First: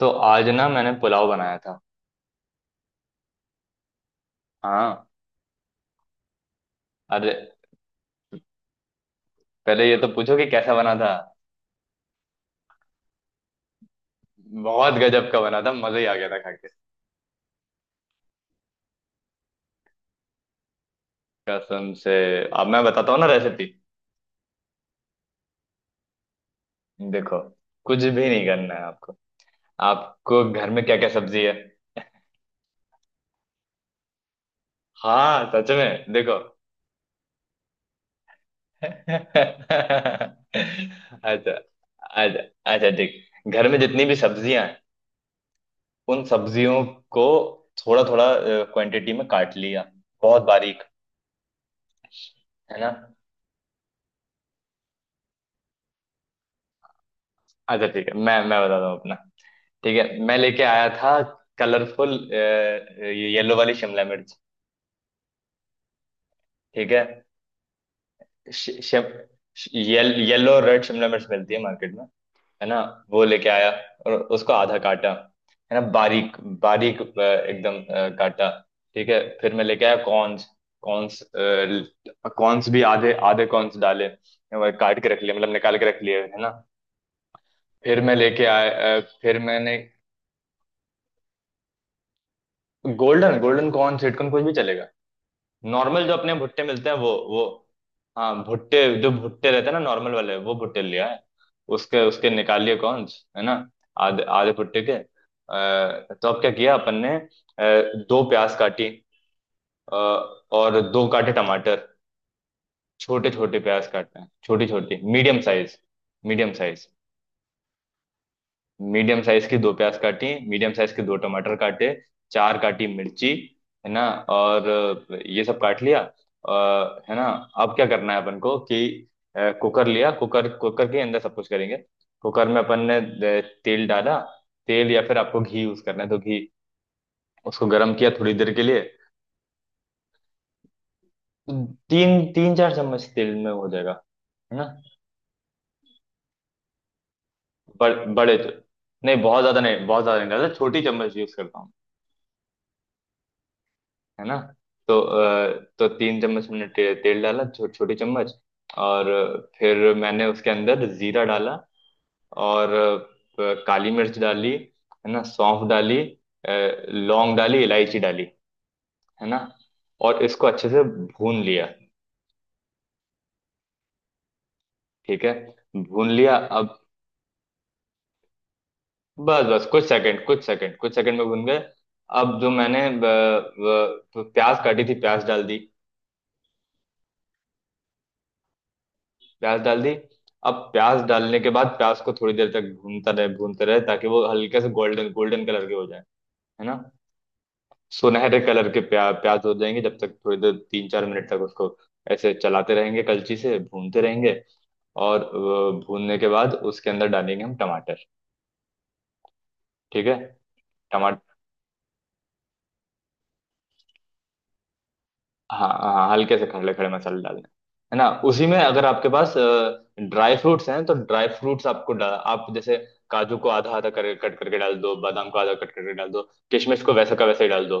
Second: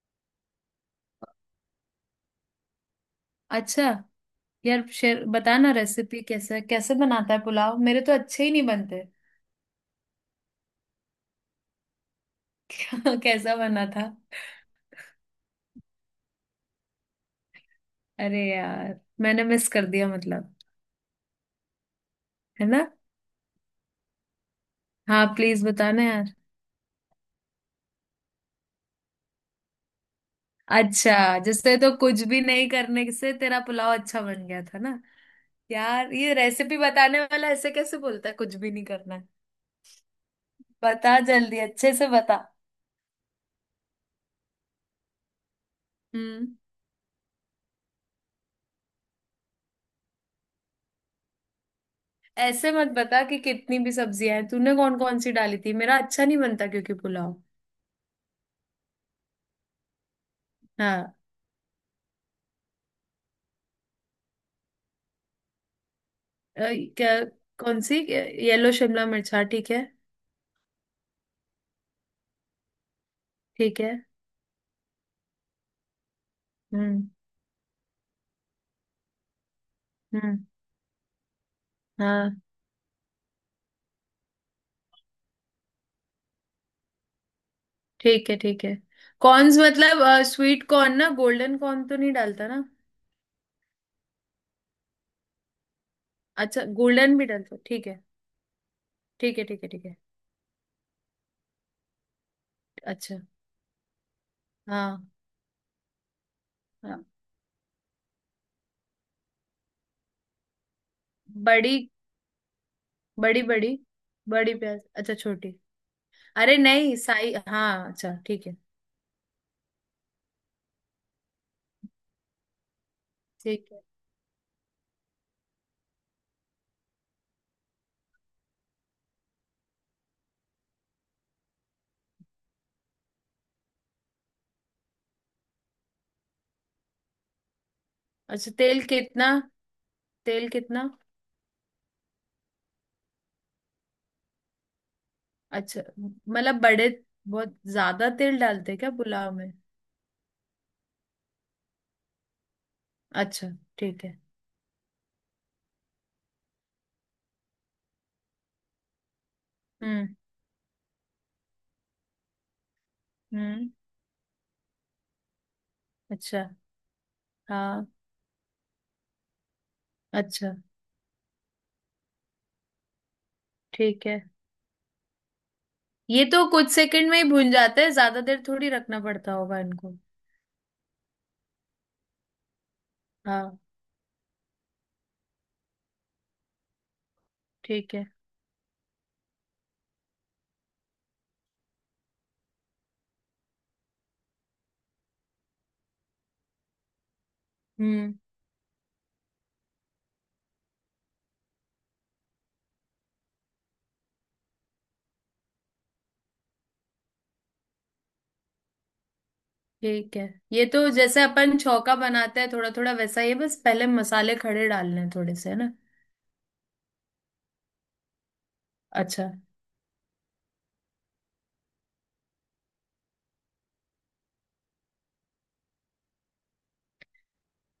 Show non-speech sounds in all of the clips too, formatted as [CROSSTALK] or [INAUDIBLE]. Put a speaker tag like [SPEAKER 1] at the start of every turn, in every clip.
[SPEAKER 1] तो आज ना मैंने पुलाव बनाया था।
[SPEAKER 2] अच्छा। यार
[SPEAKER 1] हाँ।
[SPEAKER 2] शेर बताना रेसिपी कैसे कैसे
[SPEAKER 1] अरे
[SPEAKER 2] बनाता है पुलाव, मेरे तो अच्छे ही नहीं बनते।
[SPEAKER 1] पहले ये तो पूछो कि कैसा बना था।
[SPEAKER 2] [LAUGHS] कैसा बना था?
[SPEAKER 1] बहुत गजब का बना था, मजा ही आ गया था खा के।
[SPEAKER 2] अरे यार मैंने मिस कर दिया मतलब।
[SPEAKER 1] कसम से। अब
[SPEAKER 2] है ना?
[SPEAKER 1] मैं बताता हूँ ना रेसिपी।
[SPEAKER 2] हाँ प्लीज बताना यार।
[SPEAKER 1] देखो, कुछ भी नहीं करना है आपको। आपको घर में क्या क्या
[SPEAKER 2] अच्छा,
[SPEAKER 1] सब्जी है।
[SPEAKER 2] जिससे तो कुछ भी नहीं करने से तेरा पुलाव अच्छा बन गया था ना।
[SPEAKER 1] हाँ सच में,
[SPEAKER 2] यार ये
[SPEAKER 1] देखो।
[SPEAKER 2] रेसिपी बताने वाला ऐसे कैसे बोलता है कुछ भी
[SPEAKER 1] [LAUGHS]
[SPEAKER 2] नहीं करना है।
[SPEAKER 1] अच्छा।
[SPEAKER 2] बता जल्दी, अच्छे से बता।
[SPEAKER 1] अच्छा। अच्छा ठीक, घर में जितनी भी सब्जियां हैं उन
[SPEAKER 2] हम्म।
[SPEAKER 1] सब्जियों को थोड़ा थोड़ा क्वांटिटी में काट लिया, बहुत बारीक।
[SPEAKER 2] ऐसे
[SPEAKER 1] है
[SPEAKER 2] मत
[SPEAKER 1] ना।
[SPEAKER 2] बता कि कितनी भी सब्जियां हैं, तूने कौन कौन सी डाली थी, मेरा अच्छा नहीं बनता क्योंकि पुलाव।
[SPEAKER 1] अच्छा ठीक है, मैं बताता हूँ अपना। ठीक है, मैं लेके आया
[SPEAKER 2] हाँ।
[SPEAKER 1] था कलरफुल येलो वाली शिमला मिर्च।
[SPEAKER 2] अ,
[SPEAKER 1] ठीक है।
[SPEAKER 2] क्या? कौन सी? येलो
[SPEAKER 1] शि-
[SPEAKER 2] शिमला
[SPEAKER 1] शिम-
[SPEAKER 2] मिर्च, हाँ ठीक
[SPEAKER 1] शि-
[SPEAKER 2] है।
[SPEAKER 1] येल, येलो रेड शिमला मिर्च मिलती है मार्केट में। है ना। वो लेके आया
[SPEAKER 2] ठीक है।
[SPEAKER 1] और उसको आधा काटा, है ना, बारीक। बारीक
[SPEAKER 2] हम्म।
[SPEAKER 1] एकदम काटा। ठीक है, फिर मैं लेके आया
[SPEAKER 2] हम्म।
[SPEAKER 1] कॉर्न्स। कॉर्न्स,
[SPEAKER 2] हाँ
[SPEAKER 1] कॉर्न्स भी आधे आधे कॉर्न्स डाले। वो काट के रख लिए, मतलब निकाल के रख लिए, है ना। फिर मैं
[SPEAKER 2] ठीक है।
[SPEAKER 1] लेके
[SPEAKER 2] ठीक है।
[SPEAKER 1] आया फिर
[SPEAKER 2] कॉर्न्स
[SPEAKER 1] मैंने।
[SPEAKER 2] मतलब स्वीट कॉर्न ना, गोल्डन कॉर्न तो नहीं डालता ना?
[SPEAKER 1] गोल्डन गोल्डन कॉर्न सिटकॉर्न कुछ भी चलेगा। नॉर्मल जो अपने भुट्टे
[SPEAKER 2] अच्छा,
[SPEAKER 1] मिलते हैं वो
[SPEAKER 2] गोल्डन भी
[SPEAKER 1] वो
[SPEAKER 2] डालता, ठीक है।
[SPEAKER 1] हाँ भुट्टे, जो
[SPEAKER 2] ठीक है,
[SPEAKER 1] भुट्टे
[SPEAKER 2] ठीक
[SPEAKER 1] रहते
[SPEAKER 2] है,
[SPEAKER 1] हैं ना
[SPEAKER 2] ठीक है।
[SPEAKER 1] नॉर्मल वाले, वो भुट्टे लिया है। उसके उसके निकाल लिए कॉर्न्स,
[SPEAKER 2] अच्छा।
[SPEAKER 1] है ना। आधे आधे भुट्टे के
[SPEAKER 2] हाँ।
[SPEAKER 1] तो अब क्या किया अपन
[SPEAKER 2] हाँ।
[SPEAKER 1] ने दो प्याज काटी। अ, और दो काटे
[SPEAKER 2] बड़ी।
[SPEAKER 1] टमाटर। छोटे
[SPEAKER 2] बड़ी
[SPEAKER 1] छोटे
[SPEAKER 2] बड़ी,
[SPEAKER 1] प्याज काटना है,
[SPEAKER 2] बड़ी
[SPEAKER 1] छोटी
[SPEAKER 2] प्याज?
[SPEAKER 1] छोटी
[SPEAKER 2] अच्छा,
[SPEAKER 1] मीडियम
[SPEAKER 2] छोटी।
[SPEAKER 1] साइज। मीडियम
[SPEAKER 2] अरे
[SPEAKER 1] साइज।
[SPEAKER 2] नहीं साई, हाँ अच्छा ठीक है।
[SPEAKER 1] मीडियम साइज की दो प्याज काटी, मीडियम साइज के दो टमाटर काटे। चार काटी मिर्ची।
[SPEAKER 2] ठीक है।
[SPEAKER 1] है ना और ये सब काट लिया, है ना। अब क्या करना है अपन को कि कुकर लिया। कुकर। कुकर के अंदर सब कुछ करेंगे। कुकर में अपन ने तेल डाला। तेल या फिर आपको घी यूज करना है तो घी। उसको गर्म किया थोड़ी
[SPEAKER 2] अच्छा,
[SPEAKER 1] देर के
[SPEAKER 2] तेल
[SPEAKER 1] लिए।
[SPEAKER 2] कितना? तेल कितना?
[SPEAKER 1] तो तीन तीन चार चम्मच तेल में हो जाएगा, है ना।
[SPEAKER 2] अच्छा मतलब बड़े, बहुत ज्यादा
[SPEAKER 1] बड़े
[SPEAKER 2] तेल डालते हैं क्या
[SPEAKER 1] नहीं,
[SPEAKER 2] पुलाव
[SPEAKER 1] बहुत
[SPEAKER 2] में?
[SPEAKER 1] ज्यादा नहीं, बहुत ज्यादा नहीं डालते, छोटी चम्मच यूज करता हूँ।
[SPEAKER 2] अच्छा, ठीक है।
[SPEAKER 1] है ना। तो तो तीन चम्मच मैंने तेल डाला, छोटी चम्मच। और फिर
[SPEAKER 2] हम्म।
[SPEAKER 1] मैंने उसके अंदर जीरा डाला, और
[SPEAKER 2] हम्म।
[SPEAKER 1] काली मिर्च डाली, है ना, सौंफ डाली।
[SPEAKER 2] अच्छा।
[SPEAKER 1] अ, लौंग डाली,
[SPEAKER 2] हाँ।
[SPEAKER 1] इलायची डाली, है ना, और इसको
[SPEAKER 2] अच्छा,
[SPEAKER 1] अच्छे से भून लिया।
[SPEAKER 2] ठीक है।
[SPEAKER 1] ठीक है। भून
[SPEAKER 2] ये
[SPEAKER 1] लिया
[SPEAKER 2] तो कुछ
[SPEAKER 1] अब।
[SPEAKER 2] सेकंड में ही भून जाते हैं, ज्यादा देर थोड़ी रखना पड़ता
[SPEAKER 1] बस
[SPEAKER 2] होगा
[SPEAKER 1] बस कुछ
[SPEAKER 2] इनको।
[SPEAKER 1] सेकंड, कुछ सेकंड, कुछ सेकंड में भून गए। अब जो मैंने
[SPEAKER 2] हाँ,
[SPEAKER 1] प्याज काटी थी प्याज डाल दी।
[SPEAKER 2] ठीक है।
[SPEAKER 1] प्याज डाल दी। अब प्याज डालने के बाद प्याज को थोड़ी देर तक भूनता रहे, भूनते रहे, ताकि वो हल्के से गोल्डन गोल्डन कलर के हो जाए, है ना।
[SPEAKER 2] हम्म।
[SPEAKER 1] सुनहरे कलर के प्याज हो जाएंगे जब तक, थोड़ी देर, तीन चार मिनट तक उसको ऐसे चलाते रहेंगे, कलची से भूनते रहेंगे। और भूनने के बाद उसके अंदर डालेंगे हम टमाटर। ठीक है।
[SPEAKER 2] ठीक है। ये तो जैसे अपन छौका बनाते हैं थोड़ा थोड़ा वैसा ही है, बस पहले मसाले खड़े डालने हैं थोड़े से, है
[SPEAKER 1] हाँ
[SPEAKER 2] ना?
[SPEAKER 1] हाँ हल्के से खड़े खड़े मसाले डालने हैं। है ना। उसी में अगर आपके
[SPEAKER 2] अच्छा,
[SPEAKER 1] पास ड्राई फ्रूट्स हैं तो ड्राई फ्रूट्स आपको आप जैसे काजू को आधा आधा कर, कट करके डाल दो, बादाम को आधा कट करके डाल दो, किशमिश को वैसा का वैसे ही डाल दो।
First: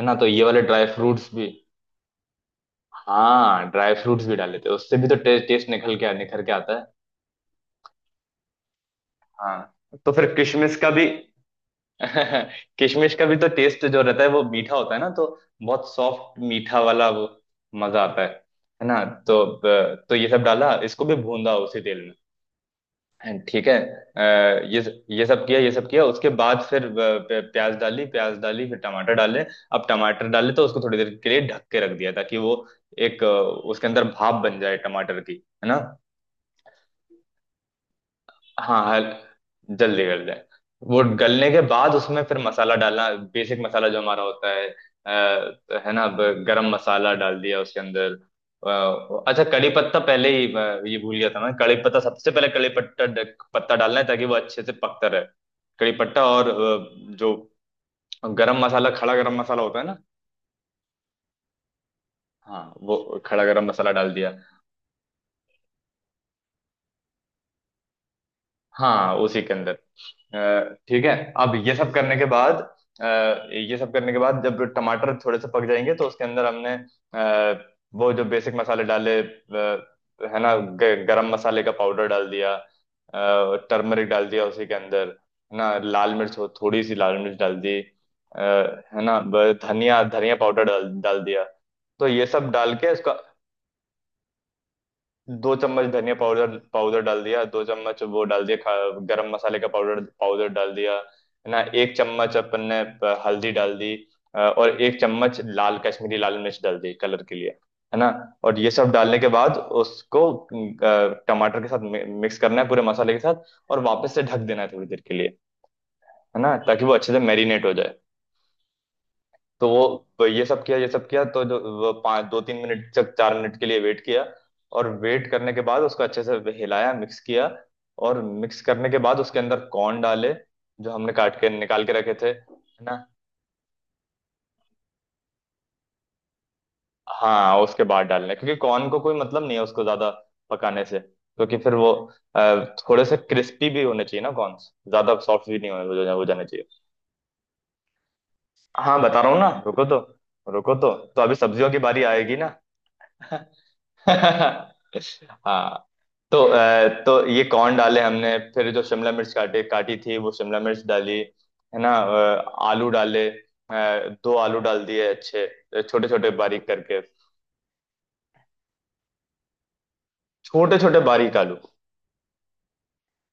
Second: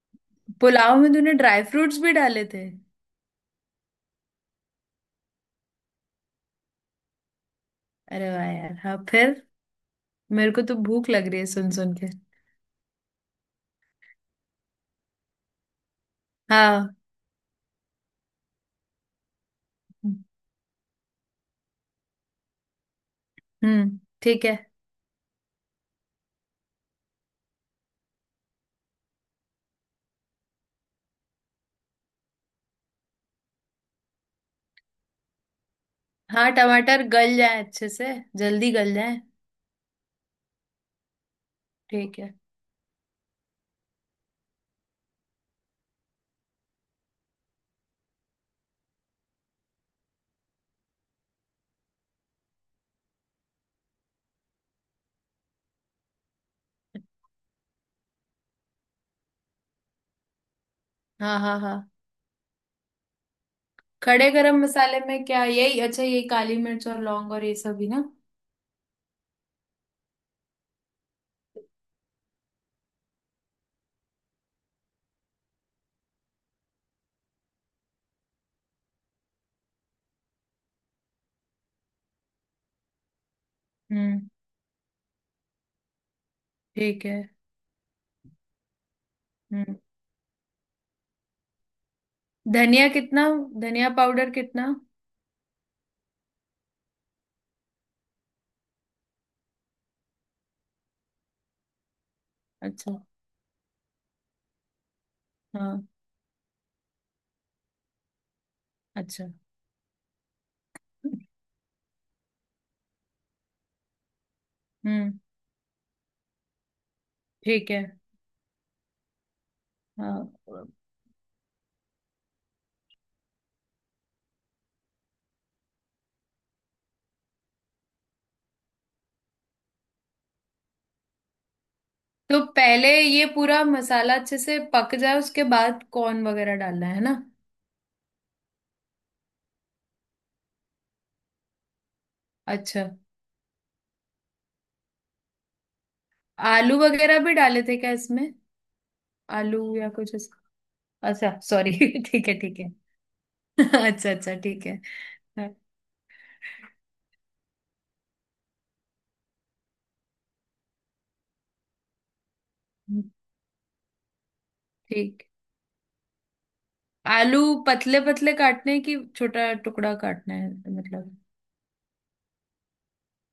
[SPEAKER 1] है ना, तो ये वाले ड्राई
[SPEAKER 2] पुलाव में तूने
[SPEAKER 1] फ्रूट्स भी।
[SPEAKER 2] ड्राई फ्रूट्स भी डाले थे?
[SPEAKER 1] हाँ, ड्राई फ्रूट्स भी डाल लेते हैं, उससे भी तो टेस्ट टेस्ट निकल के निखर के आता है।
[SPEAKER 2] अरे वाह यार, हाँ फिर।
[SPEAKER 1] हाँ, तो फिर
[SPEAKER 2] मेरे को तो
[SPEAKER 1] किशमिश का भी।
[SPEAKER 2] भूख लग रही है सुन सुन
[SPEAKER 1] [LAUGHS]
[SPEAKER 2] के।
[SPEAKER 1] किशमिश का भी तो टेस्ट जो रहता है वो मीठा होता है ना, तो बहुत सॉफ्ट मीठा
[SPEAKER 2] हाँ।
[SPEAKER 1] वाला वो। मजा आता है। है ना, तो तो ये सब डाला, इसको भी भूंदा उसी तेल में। And ठीक है
[SPEAKER 2] ठीक है।
[SPEAKER 1] ये सब किया, ये सब किया, उसके बाद फिर प्याज डाली। प्याज डाली। फिर टमाटर डाले। अब टमाटर डाले तो उसको थोड़ी देर के लिए ढक के रख दिया ताकि वो एक उसके अंदर भाप बन जाए टमाटर की, है ना।
[SPEAKER 2] हाँ, टमाटर गल जाए अच्छे से, जल्दी
[SPEAKER 1] हाँ
[SPEAKER 2] गल जाए।
[SPEAKER 1] जल्दी गल जाए। वो गलने के बाद
[SPEAKER 2] ठीक
[SPEAKER 1] उसमें
[SPEAKER 2] है।
[SPEAKER 1] फिर मसाला डालना, बेसिक मसाला जो हमारा होता है है ना। अब गरम मसाला डाल दिया उसके अंदर, अच्छा, कड़ी पत्ता पहले ही, ये भूल गया था मैं। कड़ी पत्ता सबसे पहले कड़ी पत्ता पत्ता डालना है ताकि वो अच्छे से पकता रहे। कड़ी पत्ता और जो गरम मसाला, खड़ा गरम मसाला होता है ना।
[SPEAKER 2] हाँ हाँ हाँ।
[SPEAKER 1] हाँ वो खड़ा गरम मसाला डाल दिया,
[SPEAKER 2] खड़े गरम मसाले में क्या यही अच्छा, ये काली मिर्च और लौंग और ये सब ही ना?
[SPEAKER 1] हाँ उसी के अंदर। अ, ठीक है। अब ये सब करने के बाद, अ, ये सब करने के बाद, जब टमाटर थोड़े से पक जाएंगे तो उसके अंदर हमने वो जो बेसिक मसाले डाले, है ना। गरम मसाले का पाउडर डाल दिया। टर्मरिक डाल
[SPEAKER 2] हम्म।
[SPEAKER 1] दिया उसी के अंदर, है ना। लाल मिर्च हो, थोड़ी सी
[SPEAKER 2] ठीक
[SPEAKER 1] लाल
[SPEAKER 2] है।
[SPEAKER 1] मिर्च डाल दी, है ना। ब-
[SPEAKER 2] हम्म।
[SPEAKER 1] धनिया धनिया पाउडर डाल डाल दिया। तो ये सब डाल
[SPEAKER 2] धनिया
[SPEAKER 1] के इसका।
[SPEAKER 2] कितना? धनिया पाउडर कितना?
[SPEAKER 1] दो चम्मच धनिया पाउडर, डाल दिया, दो चम्मच वो डाल दिया। गरम मसाले का पाउडर पाउडर डाल दिया, है ना। एक चम्मच अपन ने
[SPEAKER 2] अच्छा।
[SPEAKER 1] हल्दी डाल दी, और एक चम्मच लाल,
[SPEAKER 2] हाँ।
[SPEAKER 1] कश्मीरी लाल मिर्च डाल दी कलर के लिए, है ना। और ये सब डालने के
[SPEAKER 2] अच्छा।
[SPEAKER 1] बाद उसको टमाटर के साथ मिक्स करना है पूरे मसाले के साथ, और वापस से ढक देना है थोड़ी देर
[SPEAKER 2] हम्म।
[SPEAKER 1] के लिए, है ना, ताकि वो अच्छे से मैरिनेट
[SPEAKER 2] ठीक
[SPEAKER 1] हो
[SPEAKER 2] है।
[SPEAKER 1] जाए। तो वो, तो
[SPEAKER 2] हाँ।
[SPEAKER 1] ये सब किया, ये सब किया, तो जो वो पाँच, दो तीन मिनट तक, चार मिनट के लिए वेट किया। और वेट करने के बाद उसको अच्छे से हिलाया, मिक्स किया, और मिक्स करने के बाद उसके अंदर कॉर्न डाले, जो हमने काट के निकाल के रखे थे,
[SPEAKER 2] तो
[SPEAKER 1] है
[SPEAKER 2] पहले
[SPEAKER 1] ना।
[SPEAKER 2] ये पूरा मसाला अच्छे से पक जाए उसके बाद कॉर्न वगैरह डालना है ना?
[SPEAKER 1] हाँ उसके बाद डालने, क्योंकि कॉर्न को कोई मतलब नहीं है उसको ज्यादा पकाने से, क्योंकि फिर वो
[SPEAKER 2] अच्छा,
[SPEAKER 1] थोड़े से क्रिस्पी भी होने चाहिए ना कॉर्न्स, ज्यादा सॉफ्ट भी नहीं होने, वो जाने चाहिए।
[SPEAKER 2] आलू वगैरह भी डाले थे क्या इसमें?
[SPEAKER 1] हाँ बता रहा हूँ ना,
[SPEAKER 2] आलू
[SPEAKER 1] रुको
[SPEAKER 2] या
[SPEAKER 1] तो।
[SPEAKER 2] कुछ ऐसा।
[SPEAKER 1] रुको तो। तो अभी
[SPEAKER 2] अच्छा,
[SPEAKER 1] सब्जियों
[SPEAKER 2] सॉरी। [LAUGHS]
[SPEAKER 1] की बारी
[SPEAKER 2] ठीक
[SPEAKER 1] आएगी
[SPEAKER 2] है,
[SPEAKER 1] ना।
[SPEAKER 2] ठीक है। [LAUGHS]
[SPEAKER 1] [LAUGHS]
[SPEAKER 2] अच्छा अच्छा, ठीक है। हाँ।
[SPEAKER 1] हाँ। तो तो ये कौन डाले, हमने फिर जो शिमला मिर्च काटे काटी थी वो शिमला मिर्च डाली, है ना, आलू डाले, दो आलू डाल दिए
[SPEAKER 2] ठीक।
[SPEAKER 1] अच्छे, छोटे छोटे बारीक करके।
[SPEAKER 2] आलू पतले पतले काटने की, छोटा टुकड़ा काटना है
[SPEAKER 1] छोटे छोटे
[SPEAKER 2] मतलब?
[SPEAKER 1] बारीक आलू।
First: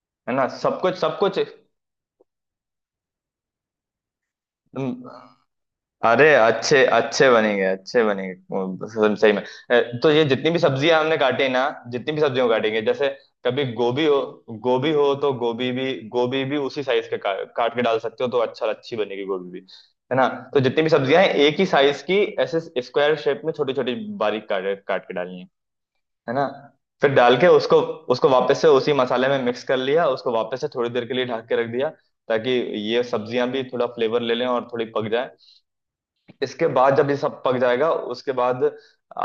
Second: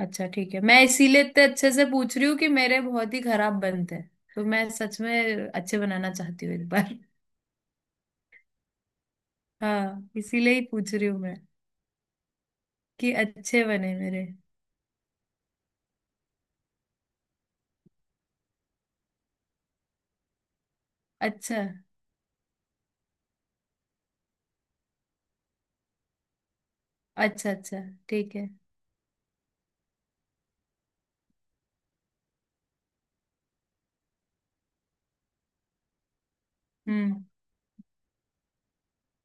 [SPEAKER 2] अच्छा
[SPEAKER 1] है ना,
[SPEAKER 2] ठीक है,
[SPEAKER 1] सब
[SPEAKER 2] मैं
[SPEAKER 1] कुछ सब
[SPEAKER 2] इसीलिए
[SPEAKER 1] कुछ।
[SPEAKER 2] इतने अच्छे से पूछ रही हूँ कि मेरे बहुत ही खराब बनते हैं। तो मैं सच में अच्छे बनाना
[SPEAKER 1] अरे
[SPEAKER 2] चाहती हूँ एक
[SPEAKER 1] अच्छे
[SPEAKER 2] बार। [LAUGHS]
[SPEAKER 1] अच्छे बनेंगे, अच्छे बनेंगे वो, सही सही में।
[SPEAKER 2] हाँ,
[SPEAKER 1] तो ये जितनी
[SPEAKER 2] इसीलिए
[SPEAKER 1] भी
[SPEAKER 2] ही पूछ
[SPEAKER 1] सब्जियां
[SPEAKER 2] रही
[SPEAKER 1] हमने
[SPEAKER 2] हूँ मैं,
[SPEAKER 1] काटी ना, जितनी भी सब्जियों को काटेंगे, जैसे
[SPEAKER 2] कि
[SPEAKER 1] कभी
[SPEAKER 2] अच्छे बने
[SPEAKER 1] गोभी हो,
[SPEAKER 2] मेरे।
[SPEAKER 1] गोभी हो तो गोभी भी, गोभी भी उसी साइज के काट के डाल सकते हो, तो अच्छा, अच्छी बनेगी गोभी भी, है ना। तो जितनी भी सब्जियां हैं,
[SPEAKER 2] अच्छा
[SPEAKER 1] एक ही साइज की ऐसे स्क्वायर शेप में छोटी छोटी बारीक काट काट के डालनी है ना। फिर डाल के
[SPEAKER 2] अच्छा।
[SPEAKER 1] उसको,
[SPEAKER 2] अच्छा,
[SPEAKER 1] उसको
[SPEAKER 2] ठीक है।
[SPEAKER 1] वापस से उसी मसाले में मिक्स कर लिया, उसको वापस से थोड़ी देर के लिए ढक के रख दिया, ताकि ये सब्जियां भी थोड़ा फ्लेवर ले लें और थोड़ी पक जाए। इसके बाद जब ये
[SPEAKER 2] हम्म।
[SPEAKER 1] सब पक जाएगा उसके बाद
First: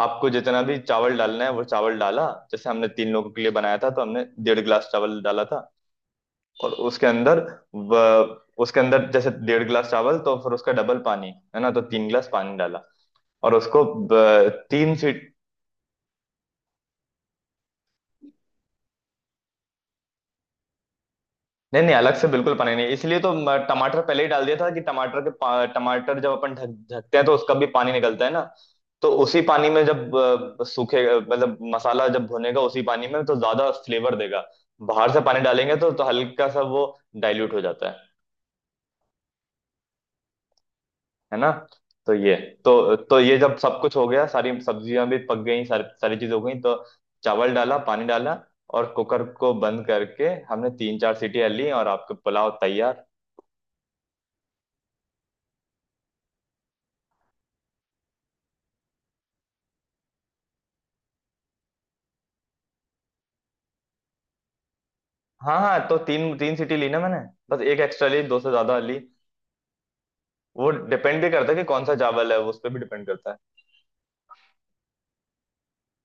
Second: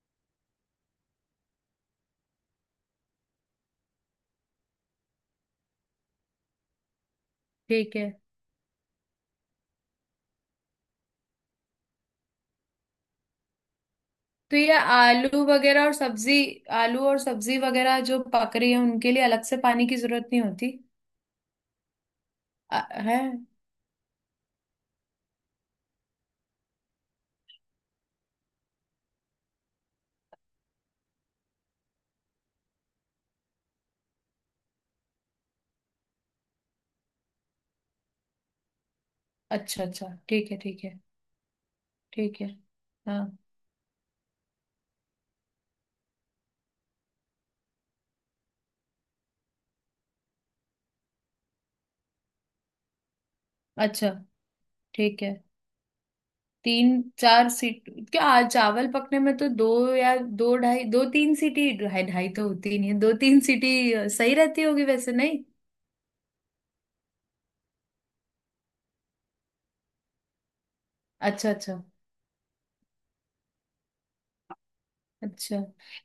[SPEAKER 1] आपको जितना भी चावल डालना है वो चावल डाला। जैसे हमने तीन लोगों के लिए बनाया था तो हमने डेढ़ गिलास चावल डाला था, और उसके अंदर
[SPEAKER 2] ठीक है।
[SPEAKER 1] व, उसके अंदर जैसे डेढ़ गिलास चावल, तो फिर उसका डबल पानी, है ना, तो तीन गिलास पानी डाला। और उसको
[SPEAKER 2] तो ये
[SPEAKER 1] तीन सीट।
[SPEAKER 2] आलू वगैरह और सब्जी, आलू और सब्जी वगैरह जो पक रही है उनके लिए अलग से पानी की जरूरत नहीं होती?
[SPEAKER 1] नहीं नहीं अलग से बिल्कुल पनीर नहीं,
[SPEAKER 2] अ-।
[SPEAKER 1] इसलिए
[SPEAKER 2] है।
[SPEAKER 1] तो टमाटर पहले ही डाल दिया था कि टमाटर के टमाटर जब अपन ढक, ढकते हैं तो उसका भी पानी निकलता है ना। तो उसी पानी में जब सूखे, मतलब मसाला जब भुनेगा उसी पानी में, तो ज्यादा फ्लेवर देगा। बाहर से पानी डालेंगे तो हल्का सा वो डाइल्यूट हो जाता है
[SPEAKER 2] अच्छा अच्छा, ठीक है, ठीक है।
[SPEAKER 1] है ना। तो ये।
[SPEAKER 2] ठीक है।
[SPEAKER 1] तो ये
[SPEAKER 2] हाँ।
[SPEAKER 1] जब सब कुछ हो गया, सारी सब्जियां भी पक गई, सारी सारी चीज हो गई, तो चावल डाला, पानी डाला, और कुकर को बंद करके हमने तीन चार सीटी ली, और आपके पुलाव तैयार।
[SPEAKER 2] अच्छा, ठीक है। तीन चार सीट क्या, आज चावल पकने में तो दो या दो ढाई, दो तीन सीटी, ढाई ढाई तो होती ही नहीं है, दो तीन सीटी सही रहती होगी वैसे नहीं?
[SPEAKER 1] हाँ हाँ, तो तीन तीन सीटी ली ना मैंने, बस एक एक्स्ट्रा ली, दो से ज्यादा ली। वो डिपेंड भी
[SPEAKER 2] अच्छा
[SPEAKER 1] करता है कि
[SPEAKER 2] अच्छा।
[SPEAKER 1] कौन सा चावल है, वो उस पर भी डिपेंड करता है।
[SPEAKER 2] अच्छा।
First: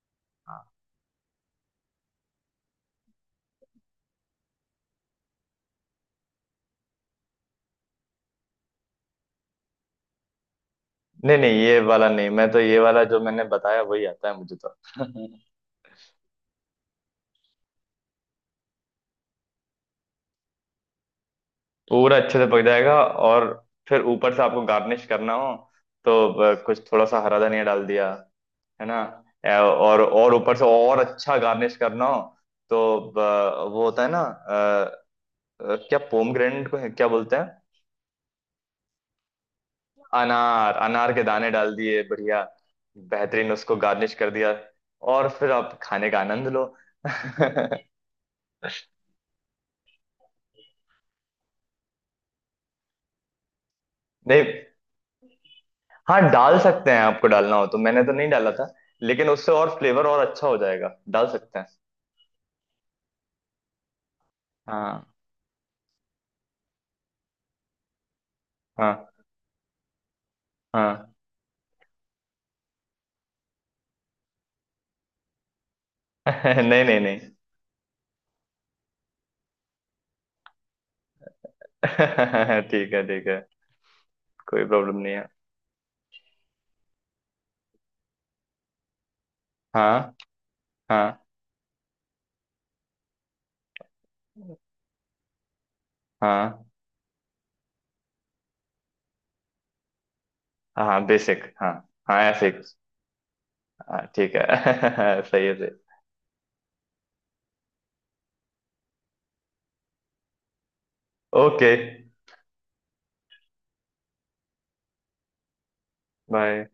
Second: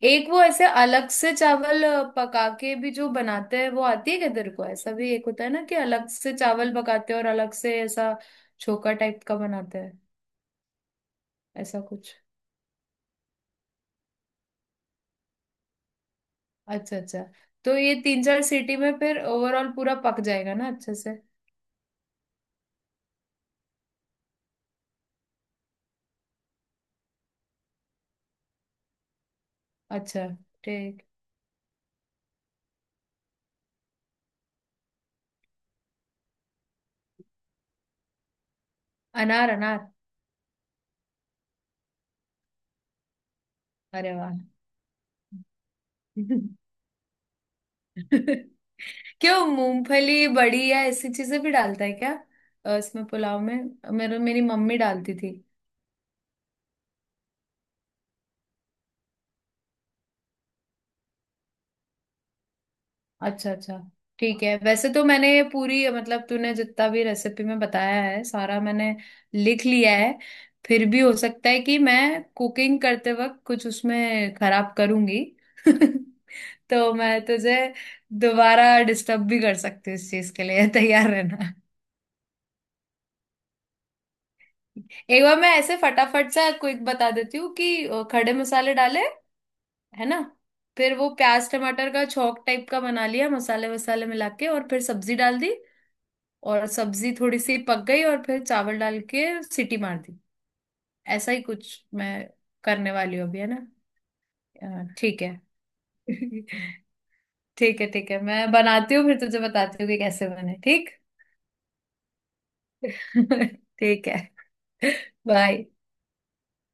[SPEAKER 2] एक वो
[SPEAKER 1] हाँ।
[SPEAKER 2] ऐसे अलग से चावल पका के भी जो बनाते हैं वो आती है क्या तेरे को, ऐसा भी एक होता है ना कि अलग से चावल पकाते हैं और अलग से ऐसा छोका टाइप का बनाते हैं,
[SPEAKER 1] नहीं नहीं, ये
[SPEAKER 2] ऐसा
[SPEAKER 1] वाला
[SPEAKER 2] कुछ।
[SPEAKER 1] नहीं, मैं तो ये वाला जो मैंने बताया वही आता है मुझे तो। [LAUGHS]
[SPEAKER 2] अच्छा अच्छा। तो ये तीन चार सीटी में फिर ओवरऑल पूरा पक जाएगा ना अच्छे से?
[SPEAKER 1] पूरा अच्छे से पक जाएगा। और फिर ऊपर से आपको गार्निश करना हो तो कुछ थोड़ा सा हरा धनिया डाल दिया, है ना। और
[SPEAKER 2] अच्छा।
[SPEAKER 1] ऊपर से और
[SPEAKER 2] ठीक।
[SPEAKER 1] अच्छा गार्निश करना हो तो वो होता है ना, क्या, पोमग्रेनेट को क्या बोलते हैं।
[SPEAKER 2] अनार, अनार।
[SPEAKER 1] अनार, अनार के दाने डाल दिए, बढ़िया बेहतरीन, उसको गार्निश
[SPEAKER 2] अरे
[SPEAKER 1] कर
[SPEAKER 2] वाह।
[SPEAKER 1] दिया। और फिर आप खाने का आनंद लो। [LAUGHS] नहीं।
[SPEAKER 2] [LAUGHS] क्यों मूंगफली बड़ी या ऐसी चीजें भी डालता है क्या इसमें, पुलाव में? मेरे मेरी मम्मी डालती थी।
[SPEAKER 1] हाँ डाल सकते हैं, आपको डालना हो तो। मैंने तो नहीं डाला था, लेकिन उससे और फ्लेवर और अच्छा हो जाएगा, डाल सकते हैं।
[SPEAKER 2] अच्छा अच्छा, ठीक है। वैसे
[SPEAKER 1] हाँ
[SPEAKER 2] तो मैंने ये पूरी मतलब तूने जितना भी रेसिपी में बताया है सारा मैंने
[SPEAKER 1] हाँ
[SPEAKER 2] लिख लिया है। फिर भी हो
[SPEAKER 1] हाँ।
[SPEAKER 2] सकता है कि मैं कुकिंग करते वक्त कुछ उसमें खराब करूंगी। [LAUGHS]
[SPEAKER 1] [LAUGHS] नहीं
[SPEAKER 2] तो
[SPEAKER 1] नहीं नहीं।
[SPEAKER 2] मैं तुझे दोबारा डिस्टर्ब भी कर सकती हूँ इस चीज के लिए, [LAUGHS] तैयार रहना।
[SPEAKER 1] [LAUGHS] ठीक है, ठीक है, कोई प्रॉब्लम नहीं
[SPEAKER 2] एक
[SPEAKER 1] है।
[SPEAKER 2] बार मैं ऐसे फटाफट सा क्विक बता देती हूँ कि खड़े मसाले डाले, है
[SPEAKER 1] हाँ
[SPEAKER 2] ना? फिर वो
[SPEAKER 1] हाँ
[SPEAKER 2] प्याज टमाटर का छौंक टाइप का बना लिया, मसाले वसाले मिला के, और फिर सब्जी डाल दी।
[SPEAKER 1] हाँ
[SPEAKER 2] और सब्जी थोड़ी सी पक गई और फिर चावल डाल के सीटी मार दी।
[SPEAKER 1] हाँ
[SPEAKER 2] ऐसा ही
[SPEAKER 1] बेसिक हाँ।
[SPEAKER 2] कुछ मैं
[SPEAKER 1] हाँ ऐसे ही कुछ।
[SPEAKER 2] करने वाली हूँ अभी, है ना?
[SPEAKER 1] हाँ, ठीक है। [LAUGHS]
[SPEAKER 2] ठीक है।
[SPEAKER 1] सही है, सही।
[SPEAKER 2] [LAUGHS] ठीक है ठीक है, मैं बनाती हूँ फिर तुझे बताती हूँ कि कैसे बने, ठीक?
[SPEAKER 1] ओके।
[SPEAKER 2] [LAUGHS] ठीक है, बाय।
[SPEAKER 1] बाय।